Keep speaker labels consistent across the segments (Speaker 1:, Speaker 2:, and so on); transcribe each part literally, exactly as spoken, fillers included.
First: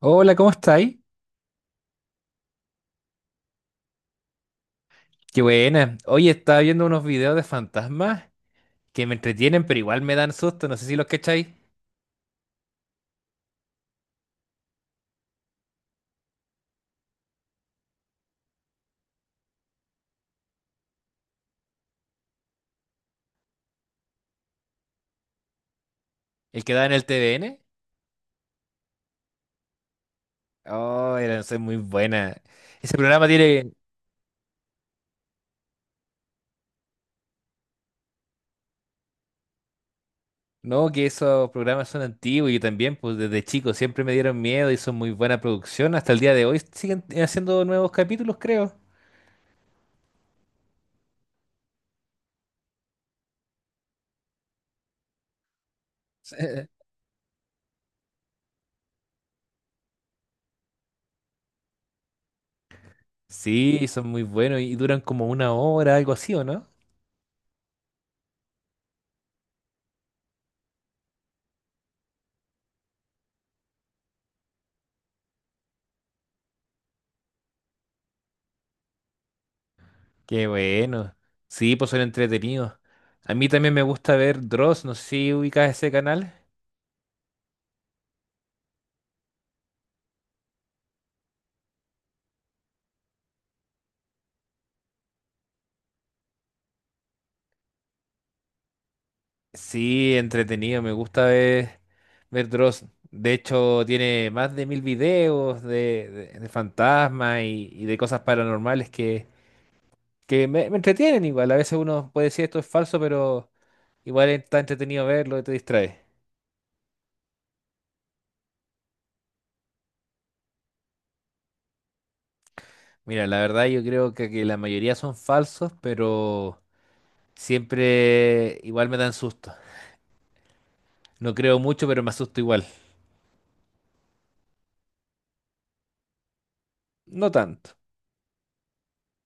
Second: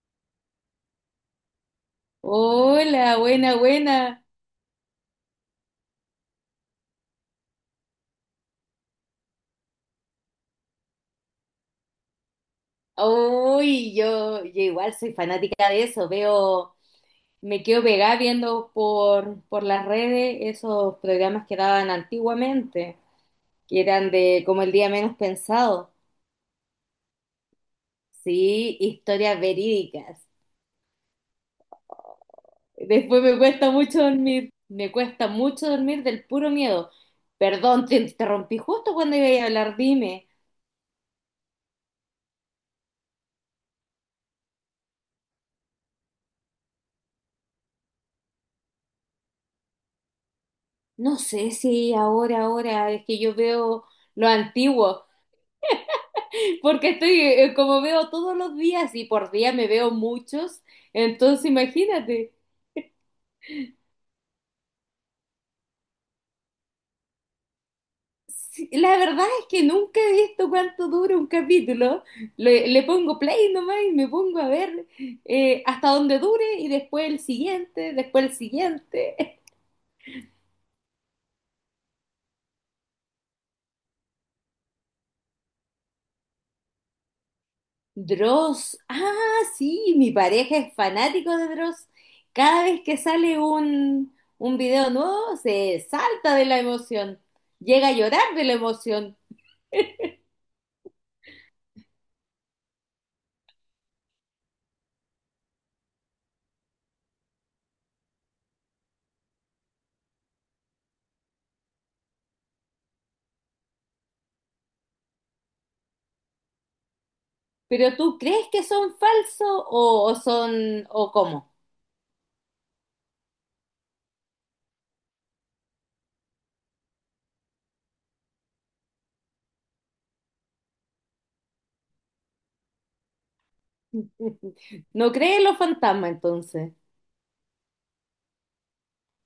Speaker 1: Hola, ¿cómo estáis?
Speaker 2: Hola, buena, buena.
Speaker 1: Qué buena. Oye, estaba viendo unos videos de fantasmas que me entretienen, pero igual me dan susto. No sé si los cacháis.
Speaker 2: Uy, yo, yo igual soy fanática de eso. Veo, me quedo pegada viendo por, por las redes esos programas que daban antiguamente, que eran de como el día menos pensado.
Speaker 1: El que da en el T V N.
Speaker 2: Sí, historias verídicas.
Speaker 1: Oh, era es muy buena. Ese
Speaker 2: Después
Speaker 1: programa
Speaker 2: me cuesta
Speaker 1: tiene.
Speaker 2: mucho dormir, me cuesta mucho dormir del puro miedo. Perdón, te interrumpí justo cuando iba a hablar, dime.
Speaker 1: No, que esos programas son antiguos y yo también, pues desde chico siempre me dieron miedo y son muy buena producción. Hasta el día de hoy siguen haciendo nuevos capítulos, creo.
Speaker 2: No sé si ahora, ahora, es que yo veo lo antiguo. Porque estoy, eh, como veo todos los días y por día me veo muchos, entonces imagínate.
Speaker 1: Sí, son muy buenos y duran como una hora, algo así, ¿o no?
Speaker 2: Sí, la verdad es que nunca he visto cuánto dura un capítulo. Le, le pongo play nomás y me pongo a ver eh, hasta donde dure y después el siguiente, después el siguiente.
Speaker 1: Qué bueno. Sí, pues son entretenidos. A mí también me gusta ver Dross, no sé si ubicas ese canal.
Speaker 2: Dross. Ah, sí, mi pareja es fanático de Dross. Cada vez que sale un, un video nuevo, se salta de la emoción. Llega a llorar de la emoción.
Speaker 1: Sí, entretenido, me gusta ver, ver Dross. De hecho, tiene más de mil videos de, de- de fantasmas y, y de cosas paranormales que, que me, me entretienen igual. A veces uno puede decir esto es falso, pero igual está entretenido verlo y te distrae.
Speaker 2: ¿Pero tú crees que son falsos o, o son o cómo?
Speaker 1: Mira, la verdad yo creo que, que la mayoría son falsos, pero siempre igual me dan susto. No creo mucho, pero me asusto igual.
Speaker 2: No crees en los fantasmas entonces,
Speaker 1: No tanto,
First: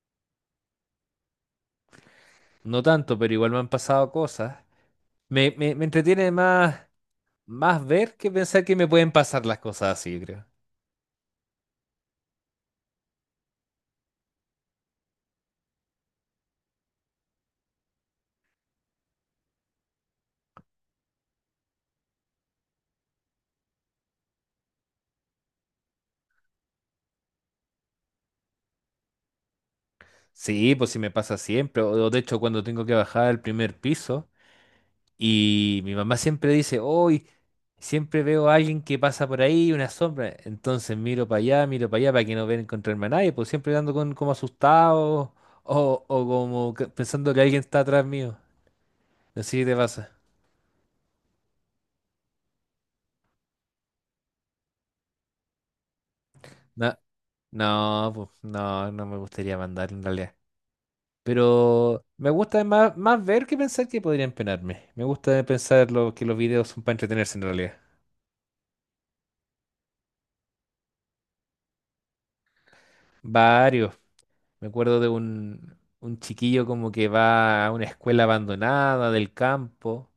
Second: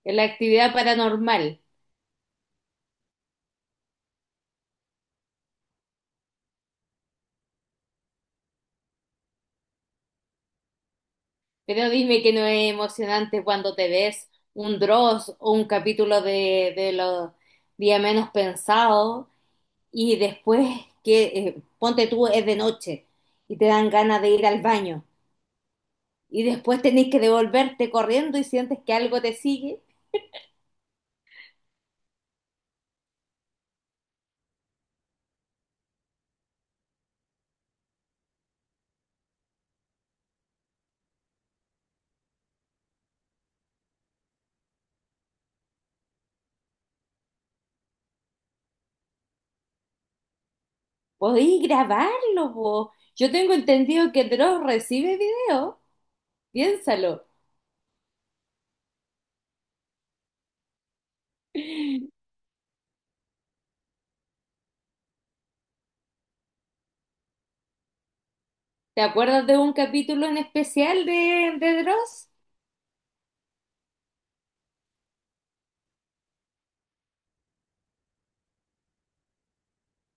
Speaker 2: en la actividad paranormal,
Speaker 1: no tanto, pero igual me han pasado cosas. Me, me, me entretiene más, más ver que pensar que me pueden pasar las cosas así, yo creo.
Speaker 2: pero dime que no es emocionante cuando te ves un Dross o un capítulo de, de los días menos pensados y después que eh, ponte tú es de noche y te dan ganas de ir al baño y después tenés que devolverte corriendo y sientes que algo te sigue.
Speaker 1: Sí, pues sí me pasa siempre. O, o de hecho, cuando tengo que bajar al primer piso y mi mamá siempre dice, hoy siempre veo a alguien que pasa por ahí, una sombra. Entonces miro para allá, miro para allá para que no vean encontrarme a nadie, pues siempre ando con, como asustado o, o como que- pensando que alguien está atrás mío. Así te pasa.
Speaker 2: Podéis grabarlo, vos. Yo tengo entendido que Dross recibe video.
Speaker 1: Na-
Speaker 2: Piénsalo.
Speaker 1: No, pues, no, no me gustaría mandar en realidad. Pero me gusta más, más ver que pensar que podrían penarme. Me gusta pensar lo, que los videos son para entretenerse en realidad.
Speaker 2: ¿Te acuerdas de un capítulo en especial de, de Dross?
Speaker 1: Varios. Me acuerdo de un, un chiquillo como que va a una escuela abandonada del campo,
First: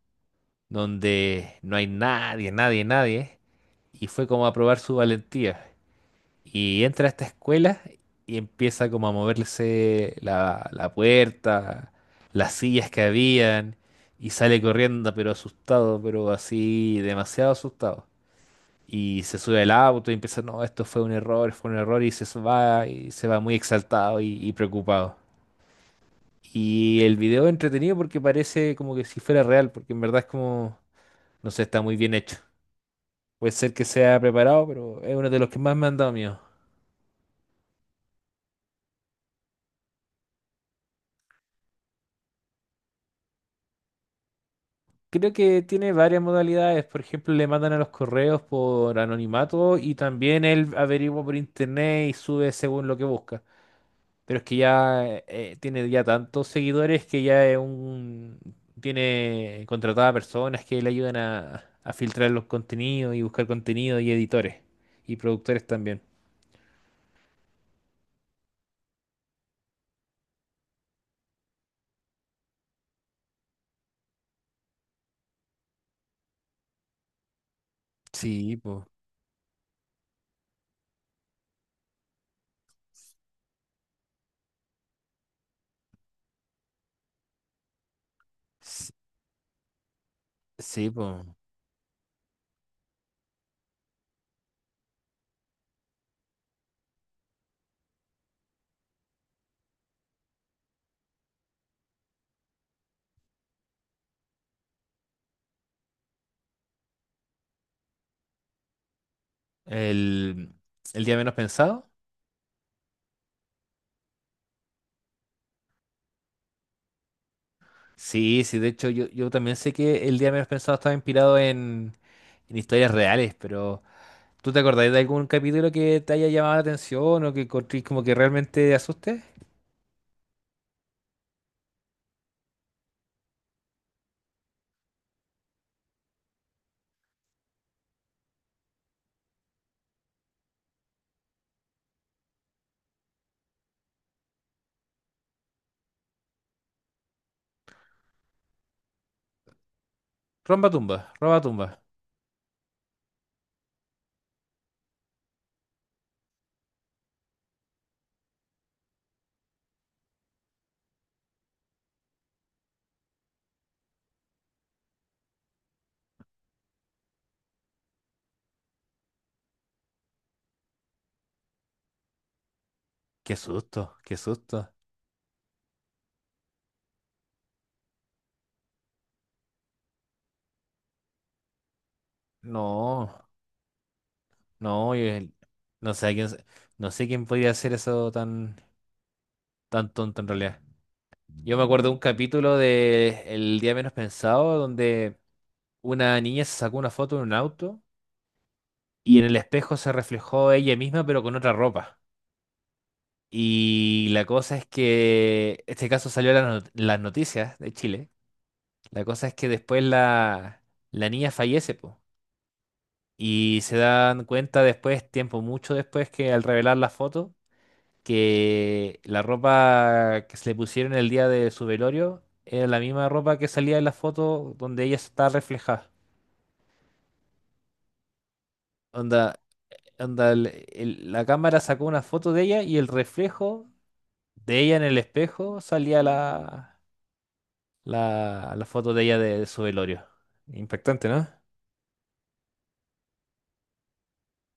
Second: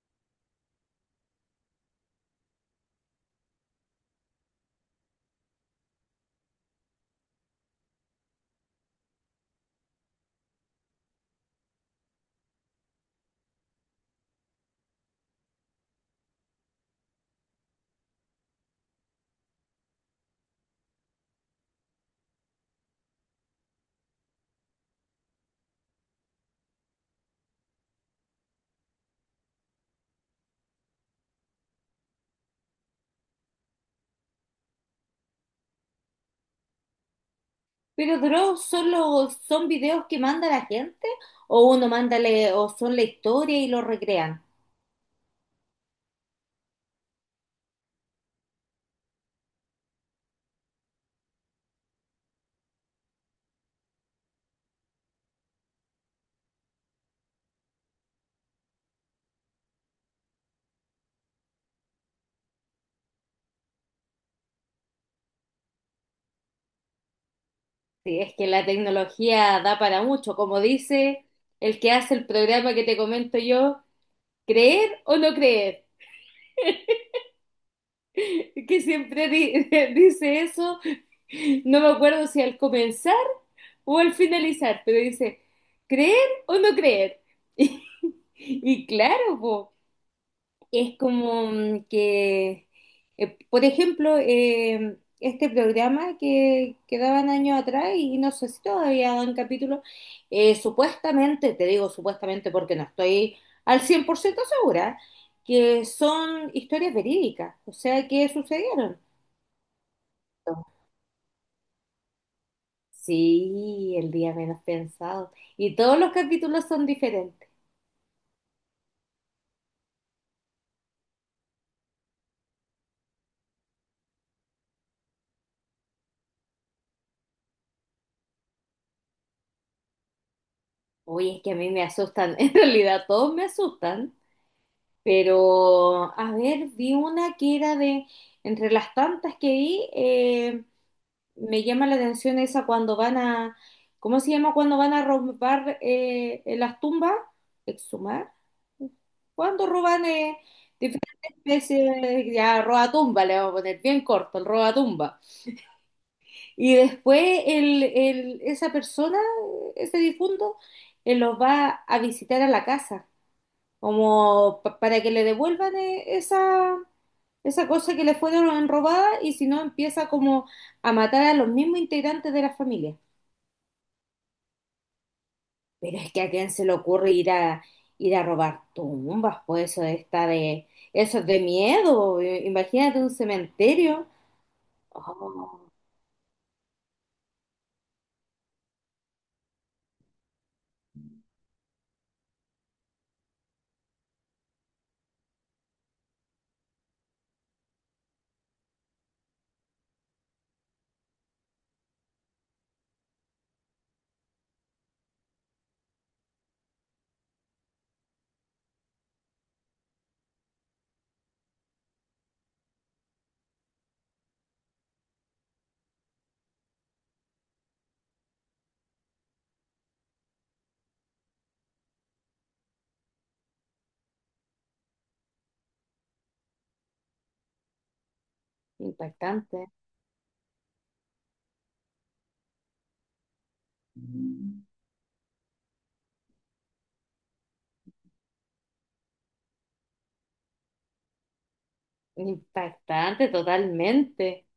Speaker 1: donde no hay nadie, nadie, nadie. Y fue como a probar su valentía. Y entra a esta escuela y empieza como a moverse la, la puerta, las sillas que habían, y sale corriendo, pero asustado, pero así demasiado asustado. Y se sube al auto y empieza, no, esto fue un error, fue un error, y se va, y se va muy exaltado y, y preocupado. Y el video es entretenido porque parece como que si fuera real, porque en verdad es como, no sé, está muy bien hecho. Puede ser que sea preparado, pero es uno de los que más me han dado miedo.
Speaker 2: Pero Dross solo son videos que manda la gente o uno manda le- o son la historia y lo recrean.
Speaker 1: Creo que tiene varias modalidades. Por ejemplo, le mandan a los correos por anonimato y también él averigua por internet y sube según lo que busca. Pero es que ya eh, eh, tiene ya tantos seguidores que ya es un... tiene contratadas personas que le ayudan a, a filtrar los contenidos y buscar contenido y editores y productores también.
Speaker 2: Sí, es que la tecnología da para mucho, como dice el que hace el programa que te comento yo, creer o no creer,
Speaker 1: Sí,
Speaker 2: que
Speaker 1: pues.
Speaker 2: siempre di- dice eso. No me acuerdo si al comenzar o al finalizar, pero dice, ¿creer o no creer? Y, claro, po,
Speaker 1: Sí,
Speaker 2: es
Speaker 1: pues.
Speaker 2: como mm, que, eh, por ejemplo, eh, este programa que, que daban años atrás, y no sé si todavía dan capítulo, eh, supuestamente, te digo supuestamente porque no estoy al cien por ciento segura, que son historias verídicas, o sea, que sucedieron.
Speaker 1: El, el día menos pensado.
Speaker 2: Sí, el día menos pensado. Y todos los capítulos son diferentes.
Speaker 1: Sí, sí, de hecho yo, yo también sé que el día menos pensado estaba inspirado en, en historias reales, pero ¿tú te acordás de algún capítulo que te haya llamado la atención o que encontrís como que realmente te asuste?
Speaker 2: Oye, es que a mí me asustan, en realidad todos me asustan, pero a ver, vi una que era de, entre las tantas que vi, eh, me llama la atención esa cuando van a, ¿cómo se llama? Cuando van a robar eh, en las tumbas, exhumar, cuando roban eh,
Speaker 1: Romba
Speaker 2: diferentes
Speaker 1: tumba, roba tumba.
Speaker 2: especies, de- ya robatumba, le vamos a poner bien corto, el roba tumba. Y después el, el- esa persona, ese difunto, eh, los va a visitar a la casa como pa- para que le devuelvan eh, esa, esa cosa que le fueron robada y si no empieza como a matar a los mismos integrantes de la familia.
Speaker 1: Qué susto, qué susto.
Speaker 2: Pero es que a quién se le ocurre ir a ir a robar tumbas, pues eso está de eso es de miedo, eh, imagínate un
Speaker 1: No,
Speaker 2: cementerio.
Speaker 1: no, yo- el-
Speaker 2: Oh,
Speaker 1: no sé a quién, se- no sé quién podría hacer eso tan, tan tonto en realidad. Yo me acuerdo de un capítulo de El día menos pensado donde una niña se sacó una foto en un auto y en el espejo se reflejó ella misma, pero con otra ropa. Y la cosa es que este caso salió en las not- las noticias de Chile. La cosa es que después la, la niña fallece, po. Y se dan cuenta después, tiempo mucho después, que al revelar la foto, que la ropa que se le pusieron el día de su velorio era la misma ropa que salía en la foto donde ella está reflejada. Onda,
Speaker 2: impactante,
Speaker 1: onda el- el- la cámara sacó una foto de ella y el reflejo de ella en el espejo salía la, la, la foto de ella de, de su velorio. Impactante, ¿no?
Speaker 2: impactante totalmente.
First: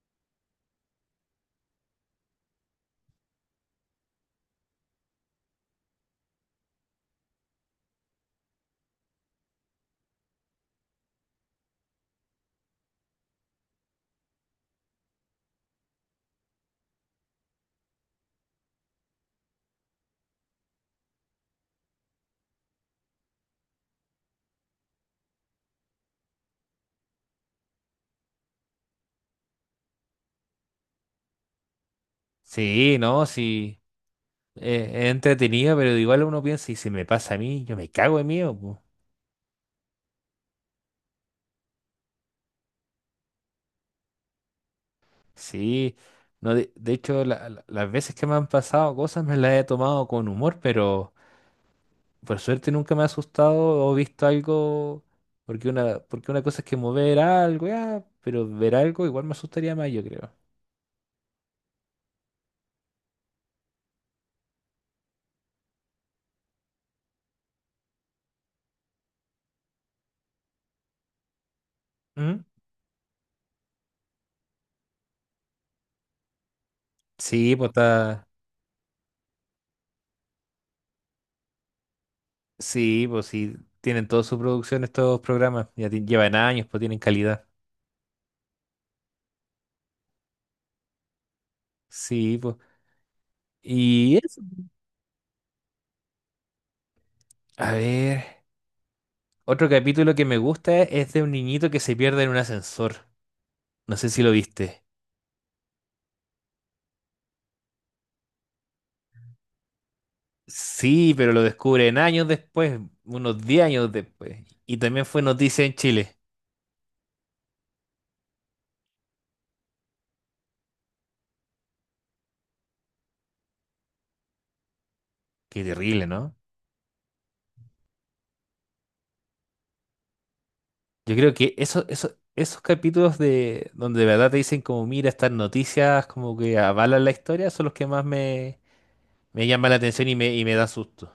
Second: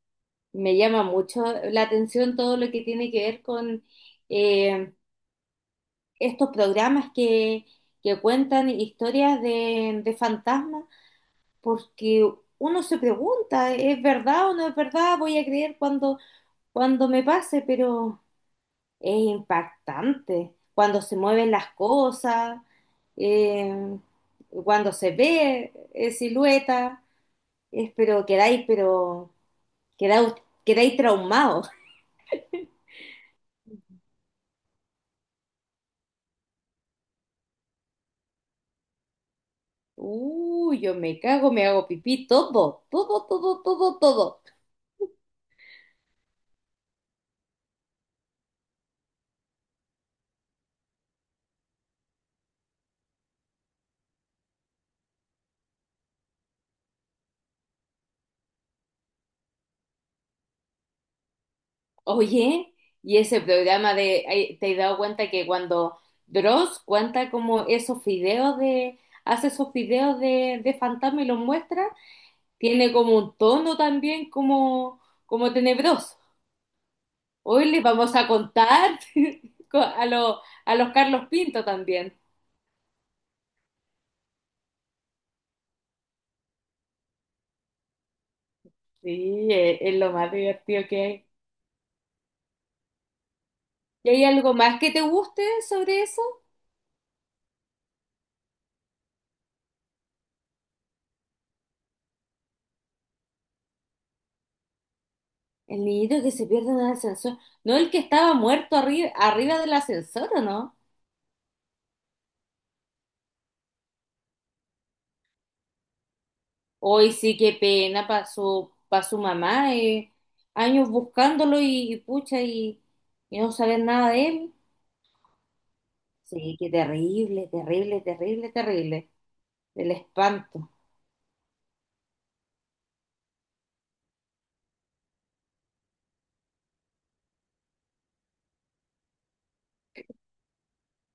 Speaker 2: Me llama mucho la atención todo lo que tiene que ver con eh, estos programas que, que cuentan historias de, de fantasmas, porque uno se pregunta, ¿es verdad o no es verdad? Voy a creer cuando, cuando me pase, pero es impactante cuando se mueven las cosas, eh, cuando se ve eh, silueta, es, pero quedáis, pero quedáis, quedáis traumados.
Speaker 1: Sí, no, sí. eh, es entretenido, pero igual uno piensa, y si me pasa a mí, yo me cago en mí. O po".
Speaker 2: Uy, yo me cago, me hago pipí, todo, todo, todo, todo, todo.
Speaker 1: Sí. No, de, de hecho, la- la- las veces que me han pasado cosas me las he tomado con humor, pero por suerte nunca me ha asustado o visto algo. Porque una, porque una cosa es que mover algo, ya, pero ver algo igual me asustaría más, yo creo.
Speaker 2: Oye, y ese programa de, ay, ¿te has dado cuenta que cuando Dross cuenta como esos videos de, hace esos videos de, de fantasma y los muestra,
Speaker 1: ¿Mm?
Speaker 2: tiene como un tono también como, como tenebroso?
Speaker 1: Sí, pues
Speaker 2: Hoy les vamos a
Speaker 1: está.
Speaker 2: contar co- a, los a los Carlos Pinto también.
Speaker 1: Sí, pues sí, tienen toda su producción estos programas, ya ti- llevan años, pues tienen calidad.
Speaker 2: Sí, es, es lo más divertido que hay.
Speaker 1: Sí, pues.
Speaker 2: ¿Y
Speaker 1: Y
Speaker 2: hay
Speaker 1: eso.
Speaker 2: algo más que te guste sobre eso?
Speaker 1: A ver, otro capítulo que me gusta es de un niñito que se pierde en un ascensor. No sé si lo viste.
Speaker 2: El niñito que se pierde en el ascensor. ¿No el que estaba muerto arri- arriba del ascensor, o no?
Speaker 1: Sí, pero lo descubren años después, unos diez años después. Y también fue noticia en Chile.
Speaker 2: Hoy sí, qué pena para su, pa' su mamá, eh, años buscándolo y, y pucha, y, y no saber nada de él.
Speaker 1: Qué terrible, ¿no?
Speaker 2: Sí, qué terrible, terrible, terrible, terrible, del espanto.
Speaker 1: Yo creo que eso, eso, esos capítulos de donde de verdad te dicen como, mira, estas noticias como que avalan la historia, son los que más me me llama la atención y me, y me da susto.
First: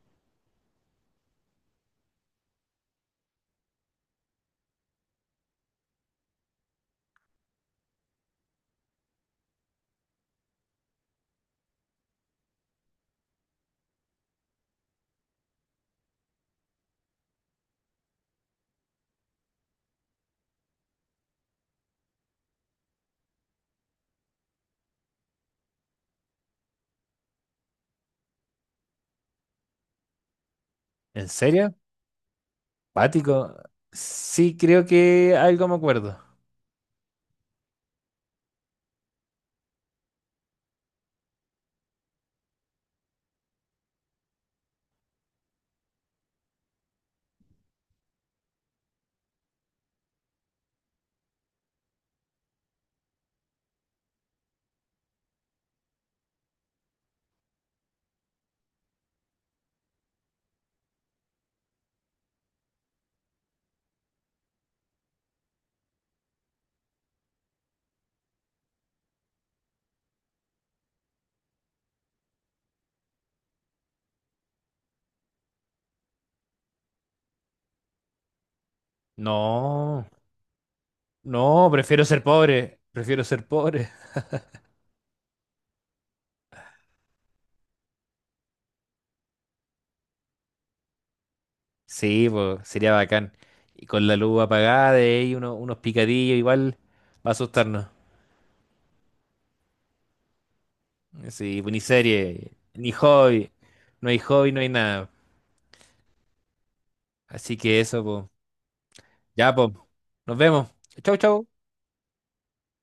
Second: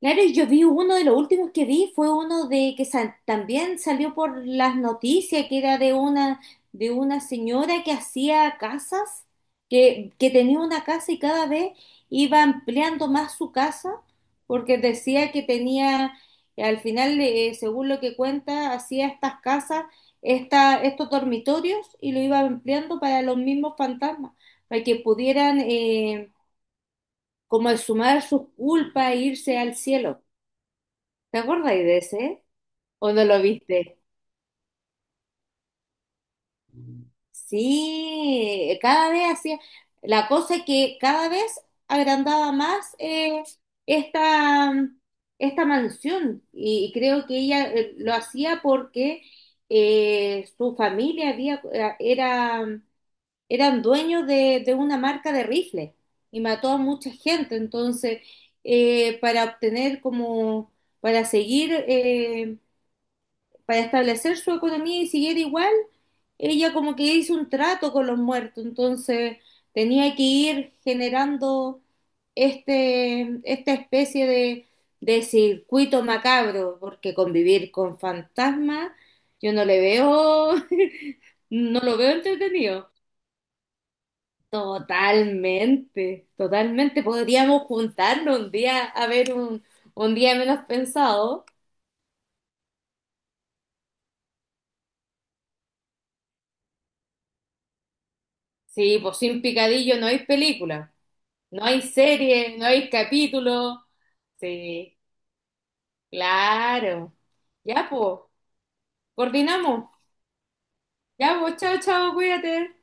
Speaker 2: Claro, y yo vi uno de los últimos que vi fue uno de que sa- también salió por las noticias, que era de una, de una señora que hacía casas, que, que tenía una casa y cada vez iba ampliando más su casa, porque decía que tenía, eh, al final, eh, según lo que cuenta, hacía estas casas, esta, estos dormitorios y lo iba ampliando para los mismos fantasmas, para que pudieran eh, como exhumar sus culpas e irse al cielo.
Speaker 1: ¿En
Speaker 2: ¿Te
Speaker 1: serio?
Speaker 2: acordáis de ese? ¿O no lo
Speaker 1: ¿Pático?
Speaker 2: viste?
Speaker 1: Sí, creo que algo me acuerdo.
Speaker 2: Sí, cada vez hacía. La cosa es que cada vez agrandaba más eh, esta, esta mansión. Y, y creo que ella eh, lo hacía porque eh, su familia había, eh, era, eran dueños de, de una marca de rifles y mató a mucha gente. Entonces, eh, para obtener como, para seguir. Eh, para establecer su economía y siguiera igual, ella como que hizo un trato con los muertos, entonces tenía que ir generando este, esta especie de, de circuito macabro, porque convivir con fantasmas, yo no le
Speaker 1: No,
Speaker 2: veo,
Speaker 1: no,
Speaker 2: no lo
Speaker 1: prefiero
Speaker 2: veo
Speaker 1: ser pobre.
Speaker 2: entretenido.
Speaker 1: Prefiero ser pobre.
Speaker 2: Totalmente, totalmente. Podríamos juntarnos un día a ver un, un día menos pensado.
Speaker 1: Sí, pues sería bacán. Y con la luz apagada y ahí uno- unos picadillos igual va a asustarnos.
Speaker 2: Sí, pues sin picadillo no hay película.
Speaker 1: Sí,
Speaker 2: No
Speaker 1: pues ni
Speaker 2: hay
Speaker 1: serie,
Speaker 2: serie, no hay
Speaker 1: ni hobby.
Speaker 2: capítulo.
Speaker 1: No hay hobby, no hay
Speaker 2: Sí,
Speaker 1: nada.
Speaker 2: claro.
Speaker 1: Así que
Speaker 2: Ya,
Speaker 1: eso,
Speaker 2: pues,
Speaker 1: pues. Ya, pues.
Speaker 2: coordinamos.
Speaker 1: Nos vemos. Chau,
Speaker 2: Ya,
Speaker 1: chau.
Speaker 2: pues, chao, chao, cuídate.